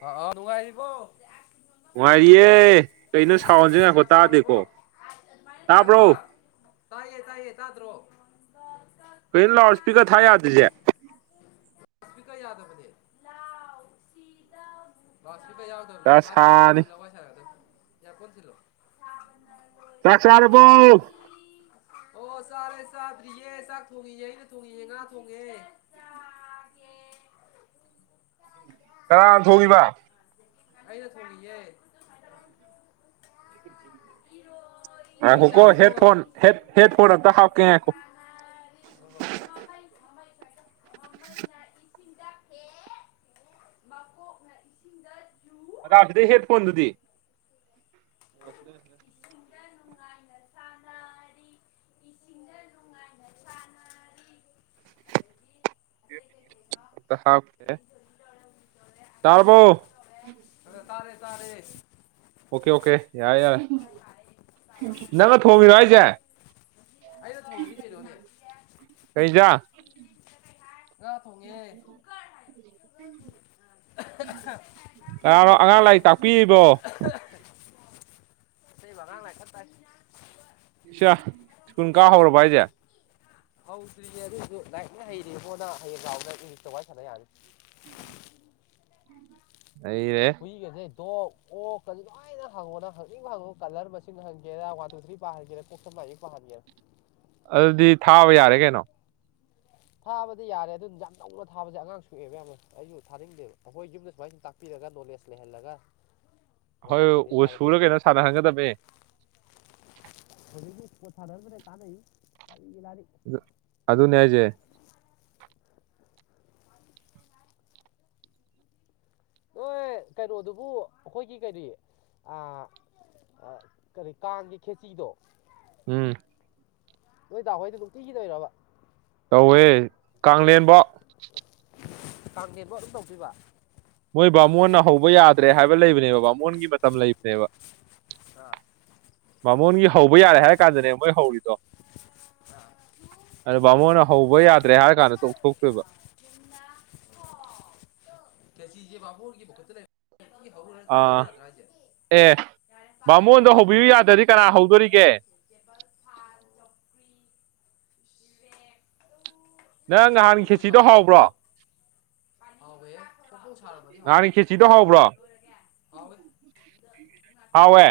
ꯍꯥꯎ ꯅꯨꯡꯉꯥꯏꯔꯤꯕꫭ ꯅꯨꯡꯉꯥꯏꯔꯤꯌꯦ ꯀꯩꯅꯣ ꯁꯥꯎꯟꯖꯦ ꯅꯪ ꯉꯥꯏꯈꯣ ꯆꯥꯛ ꯇꯥꯗꯦꯀꯣ ꯆꯥꯔꯕꯣ [unintelligible] ꯍꯥ ꯇꯥꯕ꯭ꯔꯣ ꯇꯥꯏꯌꯦ ꯇꯥꯏꯌꯦ ꯇꯥꯗ꯭ꯔꯣ [unintelligible] ꯀꯩꯅꫭ ꯂꯥꯎꯠ ꯏꯁꯄꯤꯀ꯭ꯔ ꯊꯥ ꯌꯥꯗ꯭ꯔꯤꯖꯦ ꯏꯁꯄꯤꯀꯔ ꯌꯥꯗꯕꯅꯦ [unintelligible] ꯂꯥꯎꯠ ꯏꯁꯄꯤꯀꯔ ꯌꯥꯎꯗꯕꯅꯦ ꯃꯥꯗꯤ ꯏꯌ꯭ꯔ ꯄꫭꯠ ꯗꯁꯥꯅꯤ ꯊꯤꯜꯂ ꯋꯥꯔꯤꯁꯥꯟꯅꯒꯗꯕꯅꯦ ꯏꯌ꯭ꯔ ꯄꫭꯠ ꯊꯤꯜꯂꯨ ꯆꯥꯛ ꯆꯥꯔꯕꯣ ꯑꯣ ꯆꯥꯔꯦ ꯆꯥꯗ꯭ꯔꯤꯌꯦ ꯆꯥꯛ ꯊꯣꯡꯉꯤꯌꯦ ꯑꯩꯅ ꯊꯣꯡꯉꯤꯌꯦ ꯉꯥ ꯊꯣꯡꯉꯦ [unintelligible] ꯀꯅꯥꯅ ꯊꯣꯡꯏꯕ ꯑꯩꯅ ꯊꯣꯡꯉꯤꯌꯦ ꯉꯥꯏꯈꯣꯀꯣ ꯍꯦꯠꯐꯣꯟ ꯍꯦꯠ ꯍꯦꯠꯐꯣꯟ ꯑꯝꯇ ꯍꯥꯞꯀꯦ ꯉꯥꯏꯈꯣ [unintelligible] ꯍꯣꯍꯣ ꯍꯣꯢꯠ, ꯃꯃꯩ ꯃꯃꯩ ꯄꯥꯢꯁꯦ ꯃꯃꯩꯅ ꯏꯁꯤꯡꯗ ꯐꯦꯠ ꯃꯀꯣꯛꯅ ꯏꯁꯤꯡꯗ [unintelligible] ꯁꯤꯗꯩꯩ ꯍꯦꯠ ꯐꯣꯟꯗꯨꯗꯤ ꯏꯁꯤꯡꯗ ꯅꯨꯡꯉꯥꯏꯅ ꯁꯥꯟꯅꯔꯤ ꯏꯁꯤꯡꯗ ꯅꯨꯡꯉꯥꯏꯅ ꯁꯥꯟꯅꯔꯤ ꯇꯥ ꯑꯣꯐꯇ [unintelligible] [unintelligible] ꯫ ꯇꯥꯔꯕꯣ ꯑ ꯇꯥꯔꯦ ꯇꯥꯔꯦ꯫ ꯑꯣꯀꯦ ꯑꯣꯀꯦ ꯌꯥꯔꯦ ꯌꯥꯔꯦ ꯅꯪꯅ ꯊꯣꯡꯉꯤꯔꯣ ꯍꯥꯏꯖꯦ ꯑꯩꯩꯅ ꯊꯣꯡꯉꯤꯅꯤ ꯀꯩꯅꯣꯅꯦ ꯀꯩ ꯏꯟꯖꯥꯡ꯫ ꯉꯥ ꯊꯣꯡꯉꯦ꯫ ꯀꯩ ꯀꯅꯥꯅꯣ ꯑꯉꯥꯡ ꯗꯧꯔꯤꯒꯦ꯫ ꯂꯥꯏꯔꯤꯛ ꯇꯥꯛꯄꯤꯔꯤꯕꯣ ꯏꯇꯩꯃꯥ ꯑꯉꯥꯡ ꯂꯥꯏꯔꯤꯛ ꯀꯟꯅ ꯇꯥꯛꯏ꯫ ꯁ꯭ꯌꯥ ꯁ꯭ꯀꯨꯟ ꯀꯥ ꯍꯧꯔꯕ ꯍꯥꯏꯁꯦ ꯍꯧꯗ꯭ꯔꯤꯌꯦ ꯑꯗꯨꯏꯁꯨ ꯂꯥꯏꯔꯤꯛꯅ ꯍꯩꯔꯦꯕꯣꯅ ꯍꯌꯦꯡ ꯂꯥꯎ ꯏꯪꯂꯤꯁꯇ ꯋꯥꯔꯤ ꯁꯥꯟꯅ ꯌꯥꯅꯤ ꯅꯩꯔꯦꯍꯦ ꯄꯤꯈꯁꯦ ꯗꯣꯛ ꯑꯣ ꯀ ꯂꯣꯏꯅ ꯍꯥꯡꯉꯣꯅ ꯍꯪꯆꯤꯡ ꯍꯥꯡꯉꯣ ꯀꯂꯔ ꯃꯁꯤꯡ ꯍꯪꯒꯦꯔꯥ ꯋꯥꯟ ꯇꯨ ꯊ꯭ꯔꯤ ꯄꯥꯍꯟꯒꯦꯔꯥ [unintelligible] ꯎꯊ ꯃꯥ ꯃꯍꯥꯔꯤ [unintelligible] ꯫ ꯑꯗꯨꯗꯤ ꯊꯥꯕ ꯌꯥꯔꯦ ꯀꯩꯅꯣ ꯊꯥꯕꯗꯤ ꯌꯥꯔꯦ ꯑꯗꯨꯅ ꯌꯥꯝ ꯅꯧꯅ ꯊꯥꯕꯁꯦ ꯑꯉꯥꯡ ꯁꯣꯛꯑꯦꯕ ꯌꯥꯝꯅ ꯑꯩꯁꯨ ꯊꯥꯅꯤꯡꯗꯦꯕ ꯑꯩꯈꯣꯏ ꯌꯨꯝꯗ ꯁꯨꯃꯥꯏꯁꯨꯝ ꯇꯥꯛꯄꯤ ꯄꯤꯔꯒ ꯅꯣꯂꯦꯁ ꯂꯩꯍꯜꯂꯒ--꯫ ꯍꯣꯏ ꯃꯊꯪ ꯆꯍꯤꯗꯩ ꯊꯥꯒꯦ ꯎꯁꯨꯔ ꯇꯧꯅꯤ ꯀꯩꯅꯣ ꯁꯥꯟꯅꯍꯟꯒꯗꯕꯅꯦ ꯊꯣꯔꯗꯤ ꯄꯣꯊꯥꯙꯔꯃꯅꯦ ꯀꯥꯟꯅ ꯀꯔꯤꯒꯤ ꯂꯥꯅꯤ [unintelligible] ꯑꯗꯨ ꯑꯗꯨꯅꯦ ꯍꯥꯏꯖꯦ ꯅꯣꯏ ꯀꯩꯅꯣꯗꯨꯕꯨ ꯑꯩꯈꯣꯏꯒꯤ ꯀꯔꯤ ꯑꯥ ꯑ ꯀꯔꯤ ꯀꯥꯡꯒꯤ ꯈꯦꯆꯤꯗꯣ--꯫ ꯎꯝ ꯅꯣꯏ ꯗꯥꯍꯣꯏꯗ ꯅꯨꯡꯇꯤꯒꯤ ꯇꯧꯋꯤꯔꯕ ꯇꯧꯋꯦ ꯀꯥꯡꯂꯦꯟꯕꯥꯎ ꯀꯥꯡꯂꯦꯟ ꯕꯣ ꯑꯗꯨꯝ ꯇꯧꯗꯣꯏꯕ ꯃꯣꯏ ꯕꯥꯃꯣꯟꯅ ꯍꯧꯕ ꯌꯥꯗ꯭ꯔꯦ ꯍꯥꯏꯕ ꯂꯩꯕꯅꯦꯕ ꯕꯥꯃꯣꯟꯒꯤ ꯃꯇꯝ ꯂꯩꯕꯅꯦꯕ꯫ ꯑꯥ ꯕꯥꯃꯣꯟꯒꯤ ꯍꯧꯕ ꯌꯥꯔꯦ ꯍꯥꯏꯔ ꯀꯥꯟꯗꯅꯦ ꯃꯣꯏ ꯍꯧꯔꯤꯗꯣ꯫ ꯑꯥ ꯑꯗꯣ ꯕꯥꯃꯣꯟꯅ ꯍꯧꯕ ꯌꯥꯗ꯭ꯔꯦ ꯍꯥꯏꯔ ꯀꯥꯟꯗ ꯇꯣꯛꯊꯣꯛꯇꯣꯏꯕ ꯅ ꯑꯣ [inaudible] ꯀꯁꯤ ꯌꯦꯦꯥꯕꯥꯕꯨ ꯍꯔꯒꯛꯇ ꯆ ꯂꯩ [unintelligible] ꯍ [unintelligible] ꯑꯥ ꯑꯦ ꯄꯥꯕ ꯕꯥꯃꯣꯟꯗ ꯂꯣꯏꯔꯦ ꯍꯧꯕꯤꯌꯨ ꯌꯥꯗ꯭ꯔꯗꯤ ꯀꯅꯥ ꯍꯧꯗꯣꯔꯤꯒꯦ ꯐ [inaudible] ꯅꯪ ꯈꯦꯆꯤ ꯍꯧꯕ ꯅꯍꯥꯟ ꯈꯦꯆꯤꯗꯣ ꯅꯣꯏꯕꯥꯖꯨ ꯍꯩꯗꯨꯕꯣ ꯍꯥꯎꯕ꯭ꯔꯣ ꯍꯥꯎꯋꯦ ꯐꯪꯐꯡ ꯁꯥꯔꯝꯝꯗꯤ ꯍꯥꯎꯅꯤ ꯅꯍꯥꯟꯒꯤ ꯈꯦꯆꯤꯗꯣ ꯍꯥꯎꯕ꯭ꯔꯣ ꯍꯥꯎꯋꯦ ꯑ [inaudible] ꯍꯧꯋꯦ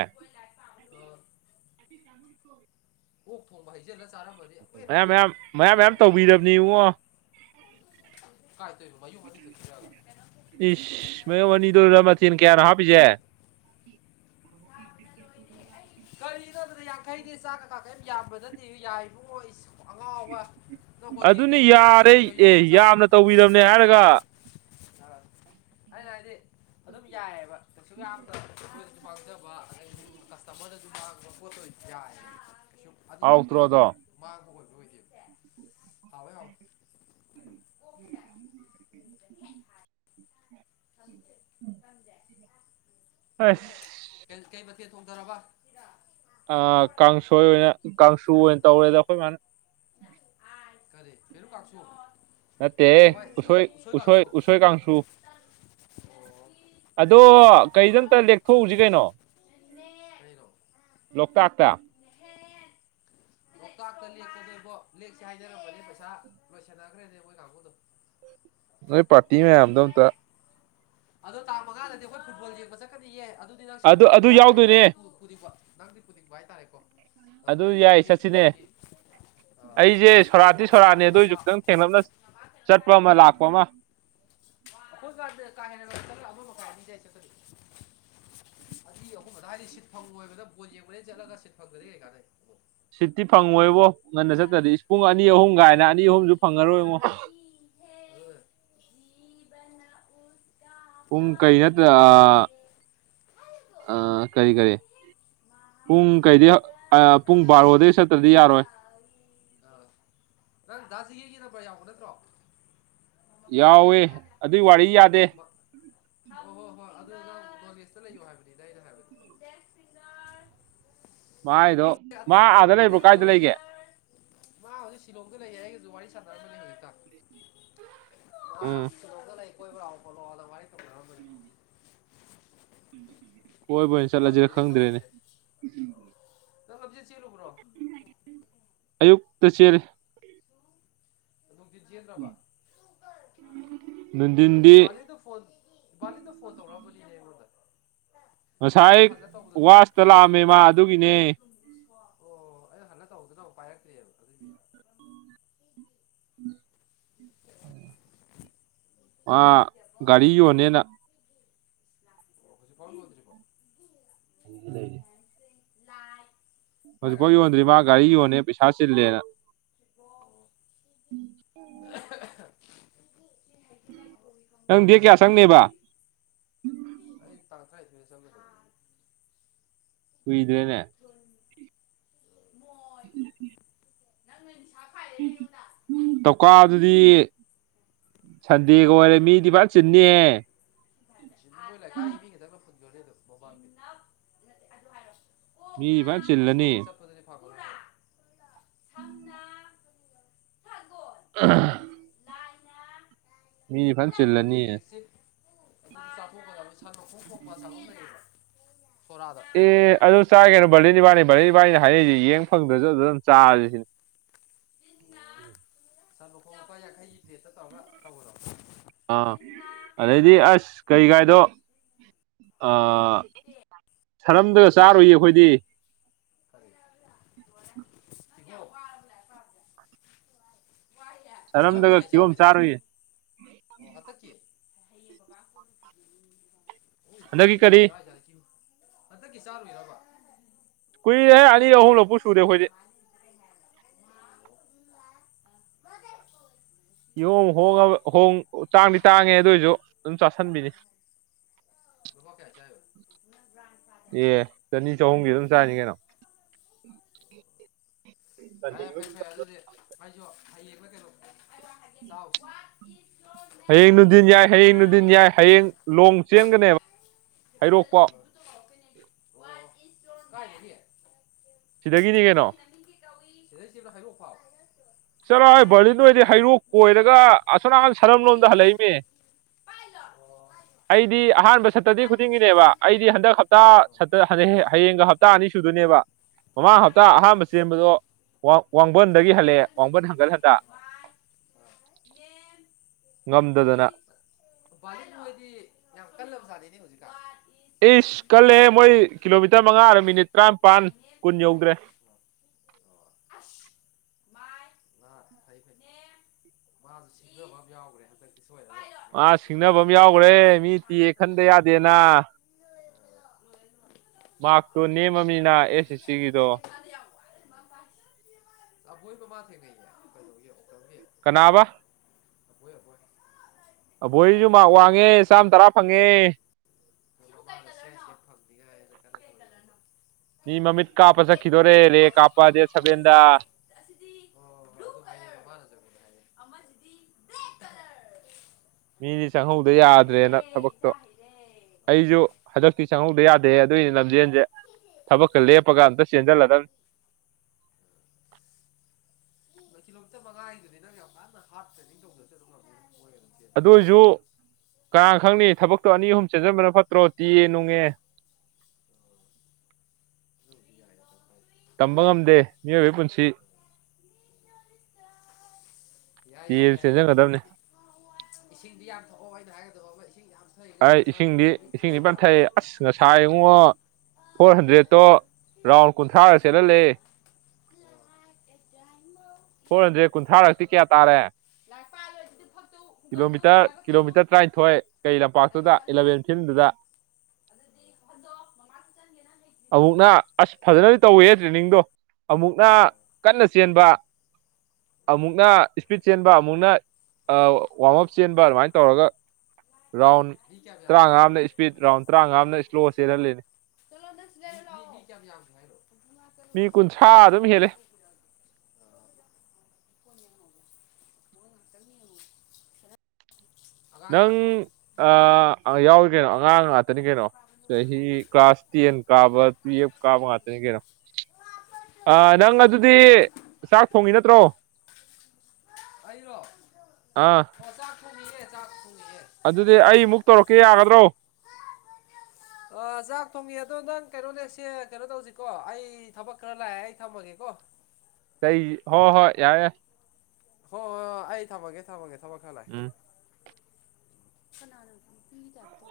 ꯑ [unintelligible] ꯑꯣꯛ ꯊꯣꯡꯕ ꯍꯩꯖꯤꯜꯂꯒ ꯆꯥꯔꯝꯕꯗꯤ ꯑꯃꯨꯀ ꯍꯦꯟꯅ ꯃꯌꯥꯝ ꯍꯥꯎꯅꯤ ꯃꯌꯥꯝ ꯃꯌꯥꯝ ꯃꯌꯥꯝ ꯇꯧꯕꯤꯔꯕꯅꯤ ꯏꯕꯨꯡꯉꯣ ꯀꯥꯏ ꯇꯣꯏꯕ ꯃꯌꯨꯝ ꯑꯅꯤꯈꯛ ꯄꯤꯔꯛꯑꯒ ꯏꯁ ꯃꯌꯣꯝ ꯑꯅꯤꯗꯨꯗ ꯃꯊꯦꯟ ꯀꯌꯥꯅꯣ ꯍꯥꯞꯄꯤꯁꯦ ꯁꯥꯕꯅ ꯂꯣꯏꯔꯦ ꯎ ꯀꯔꯤꯅꯣꯗꯅ ꯌꯥꯡꯈꯩꯗꯤ ꯆꯥꯛ ꯀꯀꯥ ꯀꯩꯝ ꯌꯥꯝꯕꯗꯗꯤ ꯌꯥꯏꯔꯣ ꯑꯉꯥꯎꯕ ꯍꯣꯇꯜꯗ ꯑꯗꯨꯅꯤ ꯇꯣ ꯈꯦꯇꯤ ꯌꯥꯔꯦ ꯃ ꯑꯦ ꯆ ꯌꯥꯝꯅ ꯇꯧꯕꯤꯔꯕꯅꯦ ꯍꯥꯏꯔꯒ ꯑꯩꯅ ꯍꯥꯏꯗꯤ ꯑꯗꯨꯝ ꯌꯥꯏꯑꯕ ꯀꯩꯁꯨ ꯌꯥꯝ ꯇꯧ ꯄꯥꯡꯖꯕ ꯍꯥꯏ ꯀꯁꯇꯃꯔꯗ ꯑꯗꯨ ꯃꯥꯡꯕ ꯄꯣꯠꯇꯣ ꯌꯥꯏ ꯁꯨꯝ ꯑꯅꯤꯃꯛꯇ ꯍꯥꯎꯇ꯭ꯔꯣ ꯑꯗꯣ ꯃꯥꯥꯡꯒ ꯑꯣꯏꯕ ꯑꯣꯏꯗꯦꯕ ꯍꯥꯎꯋꯦ ꯍꯥꯎꯋꯦ ꯍꯗꯦ ꯂꯝꯗꯦ ꯑꯁ ꯀꯩ ꯃꯊꯦꯜ ꯇꯣꯡꯊꯔꯕ ꯑ ꯀꯥꯡꯁꯣꯏ ꯑꯣꯏꯅ ꯀꯥꯡꯁꯨ ꯑꯣꯏꯅ ꯇꯧꯔꯦꯗ ꯑꯩꯈꯣꯏ ꯃꯥꯅ ꯀꯔꯦ ꯐꯦꯔꯨ ꯀꯥꯛꯁꯨꯣ ꯅꯠꯇꯦ ꯎꯁꯣꯏ ꯎꯁꯣꯏ ꯎꯁꯣꯏ ꯀꯥꯡꯁꯨ ꯑꯗꯣ ꯀꯩꯗ ꯑꯇ ꯂꯦꯛꯊꯣꯛꯎꯁꯤ ꯀꯩꯅꯣ [unintelligible] ꯂꯣꯛꯇꯥꯛꯇ ꯍ ꯂꯣꯛꯇꯥꯛꯇ ꯂꯦꯛꯀꯅꯦꯦꯕꯣ ꯂꯦꯛꯁꯦ ꯍꯥꯏꯖꯔꯝꯕꯅꯦ ꯄꯩꯁꯥ ꯂꯣꯏꯁꯟꯅꯈ꯭ꯔꯦꯅꯦ ꯃꯈꯣꯏ ꯀꯥꯡꯕꯨꯨꯗꯣ [inaudible] ꯅꯣꯏ ꯄꯥꯔꯇꯤ ꯃꯌꯥꯝꯗ ꯑꯝꯇ ꯑꯗꯣ ꯇꯥꯡ ꯃꯉꯥꯗꯗꯤ ꯑꯩꯈꯣꯏ ꯐꯨꯠꯕꯣꯜ ꯌꯦꯡꯕ ꯆꯠꯀꯅꯤꯌꯦ ꯑꯗꯨꯗꯤ ꯅꯪ ꯁꯟ ꯑꯗꯨ ꯃꯈꯣꯛ ꯑꯗꯨ ꯆꯥꯔ ꯀꯅꯤ ꯌꯥꯎꯗꯣꯏꯅꯦ ꯅꯪꯗꯤ ꯄꯨꯗꯤꯕ ꯅꯥꯪ꯭ ꯄꯨꯗꯤꯄ ꯑꯗꯨ ꯍꯥꯏꯇꯥꯔꯦꯀꯣꯈꯣꯝꯗ ꯌꯥꯏ ꯂꯝꯖꯦꯜ ꯆꯦ ꯆꯠꯁꯤꯅꯦ ꯑꯩꯈꯗꯒꯤ ꯑ ꯑꯩꯁꯦ ꯁꯣꯔꯥꯠꯇꯤ ꯁꯣꯔꯥꯠꯅꯦ ꯑꯗꯨ ꯑꯣꯏꯁꯨ ꯇꯄꯥꯛ ꯈꯤꯇꯪ ꯊꯦꯡꯂꯞꯅ ꯆꯠꯄ ꯑꯃ ꯂꯥꯛꯄ ꯑꯃ ꯑꯩꯈꯣꯏ ꯁꯥ ꯀꯥ ꯍꯦꯟꯅ ꯆꯠꯂ ꯑꯃ ꯃꯈꯥꯏꯅꯤꯗꯏ ꯆꯠꯈꯔꯤ ꯑꯗꯨ ꯑꯩꯈꯣꯏꯕꯗ ꯍꯥꯏꯗꯤ ꯁꯤꯠ ꯐꯪ ꯑꯣꯏꯣꯏꯕꯗ ꯕꯣ ꯌꯦꯡꯕꯗ ꯆꯠꯂꯒ ꯁꯤꯠ ꯐꯪꯗꯗꯤ ꯀꯩꯀꯥꯗꯩ ꯁꯤꯠꯇꯤ ꯐꯪꯉꯣꯏꯕꯣ ꯉꯟꯅ ꯆꯠꯇ꯭ꯔꯗꯤ ꯏꯁ ꯄꯨꯡ ꯑꯅꯤ ꯑꯍꯨꯝ ꯀꯥꯏꯅ ꯑꯗꯨꯅ ꯑ ꯑꯅꯤ ꯑꯍꯨꯝꯁꯨ ꯐꯪꯉꯔꯣꯏ ꯏꯉꯣ ꯕꯅ ꯎ ꯄꯨꯡ ꯀꯔꯤ ꯅꯠꯇ꯭ꯔ ꯀꯔꯤ ꯀꯔꯤ ꯄꯨꯡ ꯀꯩꯗꯤ ꯄꯨꯡ ꯕꯥꯔꯣꯗꯒꯤꯩ ꯆꯠꯇ꯭ꯔꯗꯤ ꯌꯥꯔꯣꯏ ꯑ ꯅꯪ ꯗꯥꯁꯤꯒꯒꯤ ꯅꯝꯕꯔ ꯌꯥꯎꯕ ꯅꯠꯇ꯭ꯔꯣ ꯃ- ꯌꯥꯎꯋꯦ ꯑꯗꯨꯏ ꯋꯥꯔꯤ ꯌꯥꯗꯦ ꯍꯣꯏ ꯍꯣꯏ ꯍꯣꯏ ꯑꯗꯨ ꯅꯣꯒꯦꯁꯇ ꯂꯩꯌꯣ ꯍꯥꯏꯕꯅꯤꯗ ꯑꯩꯅ ꯍꯥꯏꯕꯅꯤ ꯃꯥꯏꯗꯣ ꯄꯣꯠꯁ ꯃꯥ ꯑꯥꯗ ꯂꯩꯕ꯭ꯔꯣ ꯑꯇꯩꯦ ꯀꯥꯏꯗ ꯇꯧꯔꯤꯁꯦ ꯂꯩꯒꯦ ꯃꯥ ꯍꯧꯖꯤꯛ ꯁꯤꯂꯣꯡꯝꯗ ꯂꯩꯌꯦ ꯑꯩ ꯖ ꯋꯥꯔꯤ ꯁꯥꯇ꯭ꯔꯅꯤ ꯍꯧꯖꯤꯛꯇ ꯑ ꯎꯝ ꯀꯗꯣꯇ ꯂꯩ ꯀꯣꯏꯕ꯭ꯔꯥꯑꯣꯕꯣꯠꯂꯣꯑꯣꯗ ꯋꯥꯔꯤ ꯐꯔꯗꯅꯤ ꯍꯣꯏ ꯍꯣꯏꯅꯦ ꯆꯠꯂꯁꯤꯔ ꯈꯪꯗ꯭ꯔꯦꯅꯦ ꯆ ꯂꯝꯖꯦ ꯆꯦꯜꯂꯨꯕ꯭ꯔꯣ ꯑꯌꯨꯛꯇꯛꯇ ꯆꯦ ꯑꯗꯨꯝꯖꯤ ꯅꯨꯡꯊꯤꯟꯗꯤ ꯌꯦ꯭ꯔꯕꯦꯗ ꯐꯣꯟ ꯕꯥꯂꯤꯟꯗ ꯐꯣꯟ ꯇꯧꯔꯛꯑꯝꯕꯅꯤꯅꯦ ꯑꯩꯉꯣꯟꯗ ꯉꯁꯥꯏ ꯑꯗ ꯍꯜꯂ ꯇꯧꯕꯗꯁꯨ ꯋꯥꯁꯇ ꯂꯥꯛꯑꯝꯃꯦ ꯃꯥ ꯑꯗꯨꯒꯤꯅꯦ ꯑꯣ ꯑꯩ ꯍꯟꯗꯛ ꯇꯧꯗꯨꯅ ꯑꯃꯛ ꯄꯥꯏꯔꯛꯇ꯭ꯔꯤꯑꯕ ꯎꯝ ꯎꯝ ꯃꯥ ꯒꯥꯔꯤ ꯌꯣꯟꯅꯦꯅ ꯑꯣꯁꯤ ꯀꯣꯟ ꯀꯗꯔꯤꯀꯣ ꯎ ꯂꯩ ꯏ ꯍꯧꯖꯤꯛꯐꯥꯎ ꯌꯣꯟꯗ꯭ꯔꯤ ꯃꯥ ꯒꯥꯔꯤ ꯌꯣꯟꯅꯦꯦ ꯄꯩꯁꯥ ꯆꯤꯜꯂꯦꯅ ꯑꯣ ꯍꯥꯏꯪ꯭ꯔ ꯅꯪ ꯗꯦꯠ ꯀꯌꯥ ꯆꯪꯅꯦꯕ ꯏ ꯑꯩ ꯇꯥꯡ ꯊ꯭ꯔ ꯀꯨꯏꯗ꯭ꯔꯦꯅꯦ ꯃꯣꯏ ꯅꯪ ꯅꯣꯏ ꯅꯤꯁꯥ ꯈꯥꯏꯔꯦꯅꯦ ꯑꯩꯉꯣꯟꯗ ꯇꯧꯀꯥ ꯑꯗꯨꯗꯤ ꯁꯟꯗꯦꯒ ꯑꯣꯏꯔꯦ ꯃꯤꯗꯤ ꯚꯔ ꯆꯤꯟꯅꯦ ꯀꯥꯏ ꯏꯕꯤꯈꯤꯗ ꯐꯠꯦ ꯑꯗꯨ ꯕꯕꯥꯝ ꯃꯤꯗꯤ ꯐꯖꯅ ꯆꯤꯜꯂꯅꯤ ꯁꯤꯗ ꯍ ꯆꯄꯅꯤ ꯐꯥꯒ ꯊꯝꯅ ꯎ ꯂꯥꯏꯅ ꯃꯤ ꯐ ꯆꯜꯂꯅꯤꯌꯦ ꯑꯗꯨ ꯆꯥꯊꯣꯛꯄꯕ ꯁꯟꯗꯣꯛꯣꯡ ꯄꯣꯛꯄ ꯆꯥꯐꯝ ꯂꯩꯌꯦꯕ꯭ꯔ ꯁꯣꯔꯥꯗ ꯑꯦ ꯑꯗꯨ ꯆꯥ ꯀꯩꯅꯣ ꯕꯥꯔꯗꯦꯠ ꯏꯕꯥꯅꯤ ꯕꯥꯔꯂꯠ ꯏꯕꯥꯅꯤ ꯍꯥꯏꯔꯤꯛꯏꯁꯤꯦ ꯌꯦꯡ ꯐꯪꯗ꯭ꯔꯁꯨ ꯑꯗꯨ ꯑꯗꯨꯝ ꯆꯥꯔꯤꯁꯤꯅꯦ ꯁꯟ ꯂꯨꯈꯣꯡ ꯂꯨꯄꯥ ꯌꯥꯡꯈꯩꯒꯤ ꯄ꯭ꯂꯦꯠꯇ ꯇꯧꯔꯒ ꯇꯧꯕꯔꯣ ꯑꯥ ꯑꯗꯩꯗꯤ ꯑꯁ ꯀꯩ ꯀꯥꯏꯗꯣ ꯇꯦ ꯁꯔꯝꯗꯒ ꯆꯥꯔꯨꯏꯌꯦ ꯑꯩꯈꯣꯏꯗꯤ ꯀꯔꯤ ꯂꯣꯏꯔꯦ ꯅꯪ ꯌꯥꯝ ꯋꯥꯔꯕꯅꯦ ꯂꯥꯏꯔꯤꯛ ꯄꯥꯕꯁꯦ ꯁꯔꯝꯗ ꯁꯔꯝꯗꯒ ꯀꯩ ꯀꯤꯍꯣꯝ ꯆꯥꯔꯣꯏꯗꯦ ꯀꯦꯍꯣ ꯆꯥꯔꯨꯏ ꯑꯣ ꯍꯥꯇ ꯀ ꯍ ꯍꯟꯗꯛꯀꯤ ꯅꯣꯏꯗꯤ ꯌꯥꯝ ꯀꯔꯤ ꯆꯥꯖꯥꯔ ꯀ ꯍꯟꯗꯛꯀꯤ ꯆꯥꯔꯨꯔꯕ ꯀꯨꯏꯔꯦ ꯑꯅꯤ ꯑꯍꯨꯝꯂꯛꯨ ꯁꯨꯔꯦ ꯑꯩꯈꯣꯏꯗꯤ ꯎ ꯎ ꯌꯦꯣꯡꯉꯨ ꯍꯣꯡꯉꯕ ꯍꯣꯡ ꯇꯥꯡꯗꯤ ꯇꯥꯡꯉꯦ ꯑꯗꯨꯏꯁꯨ ꯑꯗꯨꯝ ꯆꯥꯁꯟꯕꯤꯅꯤ ꯄꯥ ꯀꯌꯥ ꯆꯕ ꯑꯦ ꯆꯅꯤ ꯆꯍꯨꯝꯒꯤ ꯑꯗꯨꯝ ꯆꯥꯏꯅꯤ ꯀꯩꯅꯣ ꯌꯥꯔꯦ ꯐꯔꯦ ꯐꯔꯦ ꯑꯗꯨꯗꯤ ꯍꯥꯏꯁꯨ ꯍꯌꯦꯌꯦꯡꯕ ꯀꯩꯅꯣ ꯆꯥꯎꯁꯤ ꯍꯌꯦꯡ ꯅꯨꯅꯨꯡꯗꯤꯟ ꯌꯥꯏ ꯍꯌꯦꯡ ꯅꯨꯡꯗꯤꯤꯟ ꯌꯥꯏ ꯍꯌꯦꯡ ꯂꯣꯡ ꯆꯦꯟꯒꯅꯦꯕ ꯍꯩꯔꯣꯛꯄ ꯁꯤꯗꯒꯤꯅꯤ ꯀꯩꯅꯣ ꯆꯦꯂ ꯈꯥꯏ ꯑꯣꯐꯥꯎ ꯆꯠꯔꯣ ꯍꯣꯏ ꯕꯔꯂꯤꯟꯗꯣꯏꯗꯤ ꯍꯩꯔꯣꯛ ꯀꯣꯏꯔꯒ ꯑꯁ ꯑꯅꯥꯀꯟ ꯁꯔꯝ ꯂꯣꯝꯗ ꯍꯜꯂꯛꯏꯃꯤ ꯄꯥꯏꯂꯣ ꯄꯥꯏꯣ ꯑꯩꯗꯤ ꯑꯍꯥꯟꯕ ꯁꯇꯔꯗꯦ ꯈꯨꯗꯤꯡꯒꯤꯅꯦꯕ ꯅꯦꯝ ꯑꯩꯗꯤ ꯍꯟꯗꯛ ꯍꯇꯥ ꯍꯌꯦꯡꯒ ꯍꯞꯇꯥ ꯑꯅꯤ ꯁꯨꯗꯣꯏꯅꯦꯕ ꯃꯃꯥꯡ ꯃꯥꯏ ꯍꯞꯇꯥ ꯑꯍꯥꯟꯕ ꯆꯦꯟꯕꯗꯣ ꯋꯥꯡꯕꯟꯗꯒꯤ ꯍꯜꯂꯛꯑ ꯅꯪ ꯋꯥꯡꯒꯠ ꯅꯃꯤꯡ ꯍꯟꯒꯠ ꯈꯨꯝꯃꯤꯅꯦ ꯍꯟꯗ ꯃꯥꯏ ꯅꯦꯝ ꯉꯝꯗꯗꯅ ꯚꯔꯠ ꯃꯣꯏꯗꯤ ꯌꯥꯝ ꯀꯜꯂꯕ ꯁꯥꯠꯂꯤꯅꯦ ꯍꯧꯖꯤꯛꯀꯥ ꯏꯁ ꯀꯜꯂꯦ ꯃꯣꯏ ꯀꯤꯂꯣꯃꯤꯇꯔ ꯃꯉꯥꯔ ꯃꯤꯅꯤꯠ ꯇꯔꯥꯅꯤꯄꯥꯟ ꯃꯥꯏ ꯀꯨꯟ ꯌꯧꯗ꯭ꯔꯦ ꯍꯥꯁ ꯥꯏ ꯐ ꯐ ꯃꯥꯁꯨ ꯁꯤꯡꯖꯕ ꯑꯃ ꯌꯥꯎꯈ꯭ꯔꯦ ꯍꯟꯗꯛꯁ ꯊꯣꯛꯣꯏꯗ ꯃꯥ ꯁꯤꯡꯅꯕ ꯑꯃ ꯌꯥꯎꯈ꯭ꯔꯦ ꯃꯤ ꯇꯤꯌꯦ ꯈꯟꯗ ꯄꯥꯏꯂꯣꯠ ꯌꯥꯗꯦꯅ ꯂꯣꯏꯔꯦ ꯂꯣꯏꯔꯦ ꯂꯣꯏꯔꯦ ꯃꯥꯔꯛꯇꯣ ꯅꯦꯝꯃꯃꯤꯅ ꯑꯦꯁ ꯑꯦꯁ ꯁꯤꯒꯤꯗꯣ ꯕꯣꯏ ꯃꯃꯥ ꯊꯦꯡꯅꯩꯌꯦ ꯀꯩꯗꯧꯒꯤꯣ ꯇꯧꯒꯤ ꯀꯅꯥꯕ ꯑꯕꯣꯏꯁꯨ ꯋꯥꯡꯉꯦ ꯆꯥꯝ ꯇꯔꯥ ꯐꯪꯉꯦ ꯊꯛ ꯃꯤ ꯃꯃꯤꯠ ꯀꯥꯞꯄ ꯆꯠꯈꯤꯗꯣꯔꯦ ꯔꯦ ꯀꯥꯞꯄꯗꯦ ꯁꯕꯦꯟꯗ ꯁꯤ ꯁꯤ ꯃꯤ ꯑꯅꯤ ꯆꯪꯍꯧꯗ ꯌꯥꯗ꯭ꯔꯦꯅ ꯊꯕꯛꯇꯣ ꯑꯩꯖꯨ ꯍꯟꯗꯛꯇꯤ ꯆꯪꯍꯧꯗ ꯌꯥꯗꯦ ꯑꯗꯨꯏꯅꯦ ꯂꯝꯖꯦꯜꯖꯦ ꯊꯕꯛꯀ ꯂꯦꯞꯄꯒ ꯑꯝꯇ ꯆꯦꯟꯖꯜꯂꯗꯝꯅꯤ ꯅꯣꯏ ꯀꯤꯂꯣꯃꯤꯇꯔ ꯃꯉꯥꯒꯤꯗꯨꯅꯤ ꯅꯪ ꯌꯥꯝ ꯀꯟꯅ ꯍꯥꯔꯠ ꯇ꯭ꯔꯦꯅꯤꯡ ꯇꯧꯗ꯭ꯔꯁꯨ ꯑꯗꯨꯝ ꯉꯝꯅꯤ [unintelligible] ꯑꯗꯨꯏꯖꯨ ꯀꯥꯅ ꯈꯪꯅꯤ ꯊꯕꯛꯇꯣ ꯑꯅꯤ ꯑꯍꯨꯝ ꯆꯦꯟꯖꯟꯕꯅ ꯐꯠꯇ꯭ꯔꯣ ꯗꯤꯌꯦ ꯅꯨꯡꯉꯦ [unintelligible] ꯇꯝꯕ ꯉꯝꯗꯦ ꯃꯤꯑꯣꯏꯕꯒꯤ ꯄꯨꯟꯁꯤ ꯗꯤꯌꯦꯖꯨ ꯆꯦꯟꯖꯟꯒꯗꯝꯅꯦ ꯏꯁꯤꯡꯗꯤ ꯌꯥꯝ ꯊꯛꯑꯣ ꯑꯩꯅ ꯍꯥꯏꯒꯗꯕ ꯑꯃ ꯏꯁꯤꯡ ꯌꯥꯝ ꯊꯛꯏꯒꯩ ꯑꯩ ꯅꯁꯥ ꯏꯁꯤꯡꯗꯤ ꯔꯤꯀꯣꯕꯔꯤ ꯏꯁꯤꯡꯗꯤ ꯐꯖꯅ ꯐꯅ ꯂꯥꯛꯀꯅꯤ ꯊꯛꯑꯦ ꯑꯁ ꯉꯁꯥꯏ ꯏꯡꯉꯣ ꯐꯣꯔ ꯍꯟꯗ꯭ꯔꯦꯗꯠꯇꯣ ꯔꯥꯎꯟ ꯀꯨꯟꯊ꯭ꯔꯥꯒ ꯆꯦꯜꯍꯜꯂꯦ [unintelligible] [unintelligible] ꯐꯣꯔ ꯍꯟꯗ꯭ꯔꯦꯠ ꯀꯨꯟꯊ꯭ꯔꯥꯔꯛꯇꯤ ꯀꯌꯥ ꯇꯥꯔꯦ ꯂꯥꯏꯔꯤꯛ ꯄꯥꯗ꯭ꯔꯗꯤ ꯑꯗꯨ ꯐꯛꯇꯨ ꯍꯨꯒꯠꯂꯨ ꯀꯤꯂꯣꯃꯤꯇꯔ ꯂꯥꯏꯕꯛ ꯀꯠꯂꯨ ꯀꯤꯂꯣꯃꯤꯇꯔ ꯂꯥꯏꯕꯛ ꯀꯠꯂꯨ ꯐꯤꯟꯗꯨꯗ ꯑꯗꯨꯗꯤ ꯍꯟꯗꯣ ꯃꯃꯥ ꯀꯤꯠꯆꯟꯒꯤ ꯅꯪ ꯑꯃꯨꯛꯅ ꯍꯩꯇ꯭ꯔꯤꯕꯅꯤꯅ ꯑꯁ ꯐꯖꯅ ꯇꯧꯋꯦꯍꯦ ꯇ꯭ꯔꯦꯅꯤꯡꯗꯣ ꯑꯃꯨꯛꯅ ꯀꯟꯅ ꯆꯦꯟꯕ ꯑꯃꯨꯛꯅ ꯏꯁꯄꯤꯠ ꯆꯦꯟꯕ ꯑꯃꯨꯛꯅ ꯑ ꯋꯥꯔꯛ ꯑꯥꯎꯠ ꯆꯦꯟꯕ ꯑꯗꯨꯃꯥꯏ ꯇꯧꯔꯒ ꯃꯤ ꯀꯌꯥꯝ ꯌꯥꯝꯒꯦ ꯇꯔꯥꯉꯥ ꯑꯝꯅ ꯏꯁꯄꯤꯠ ꯔꯥꯎꯟ ꯇꯔꯥꯉꯥ ꯑꯃꯅ ꯏꯁꯂꯣ ꯆꯦꯜꯍꯜꯂꯤꯅꯤ ꯃꯤ ꯀꯨꯟꯊ꯭ꯔꯥ ꯑꯗꯨꯝ ꯍꯦꯜꯂꯦ [unintelligible] [unintelligible] ꯑꯉꯥꯡ ꯅꯪ ꯌꯥꯎꯕ꯭ꯔꯣ ꯂꯥꯏꯔꯤꯛ ꯑ ꯌꯥꯎꯔꯤ ꯀꯩꯅꯣ ꯑꯉꯥꯡ ꯉꯥꯛꯇꯅꯤ ꯀꯩꯅꯣ ꯄꯥꯕ ꯂꯣꯏ ꯆꯍꯤ ꯀ꯭ꯂꯥꯁ ꯇꯦꯟ ꯀꯥꯕ ꯂꯥꯏꯔꯤꯛ ꯄꯥ ꯇꯨꯌꯦꯞ ꯀꯧꯔ ꯀꯥꯕ ꯆꯠꯂꯨ ꯉꯥꯛꯇꯅꯤ ꯀꯩꯅꯣ ꯑꯥ ꯅꯪ ꯑꯗꯨꯗꯤ ꯆꯥꯛ ꯊꯣꯡꯉꯤ ꯅꯠꯇ꯭ꯔꯣ ꯑꯩꯔꯣ ꯑꯥ [unintelligible] ꯊꯣꯡꯉꯤꯅꯦ ꯆꯥꯛ ꯊꯣꯡꯉꯤꯌꯦ ꯑꯗꯨꯗꯤ ꯑꯩ ꯑꯃꯨꯛ ꯇꯧꯔꯛꯀꯦ ꯌꯥꯒꯗ꯭ꯔꯣ ꯑꯥ ꯆꯥꯛ ꯊꯣꯡꯉꯤ ꯑꯗꯣ ꯅꯪ ꯀꯩꯅꯣ ꯁꯦ ꯀꯩꯅꯣ ꯇꯧꯖꯤꯀꯣ ꯑꯩ ꯊꯕꯛ ꯈꯔ ꯂꯥꯛꯑꯦ ꯑꯩ ꯊꯝꯃꯒꯦꯀꯣ ꯀꯩ ꯍꯣ ꯍꯣꯏ ꯌꯥꯏ ꯍꯣꯏ ꯍꯣꯏ ꯍꯣꯏ ꯑꯩ ꯊꯝꯃꯒꯦ ꯊꯝꯃꯒꯦ ꯊꯕꯛ ꯈꯔ ꯎꯝ ꯂꯥꯛꯑꯦ ꯀꯅꯥꯅꯣ ꯅꯨꯄꯤꯒꯤ [unintelligible]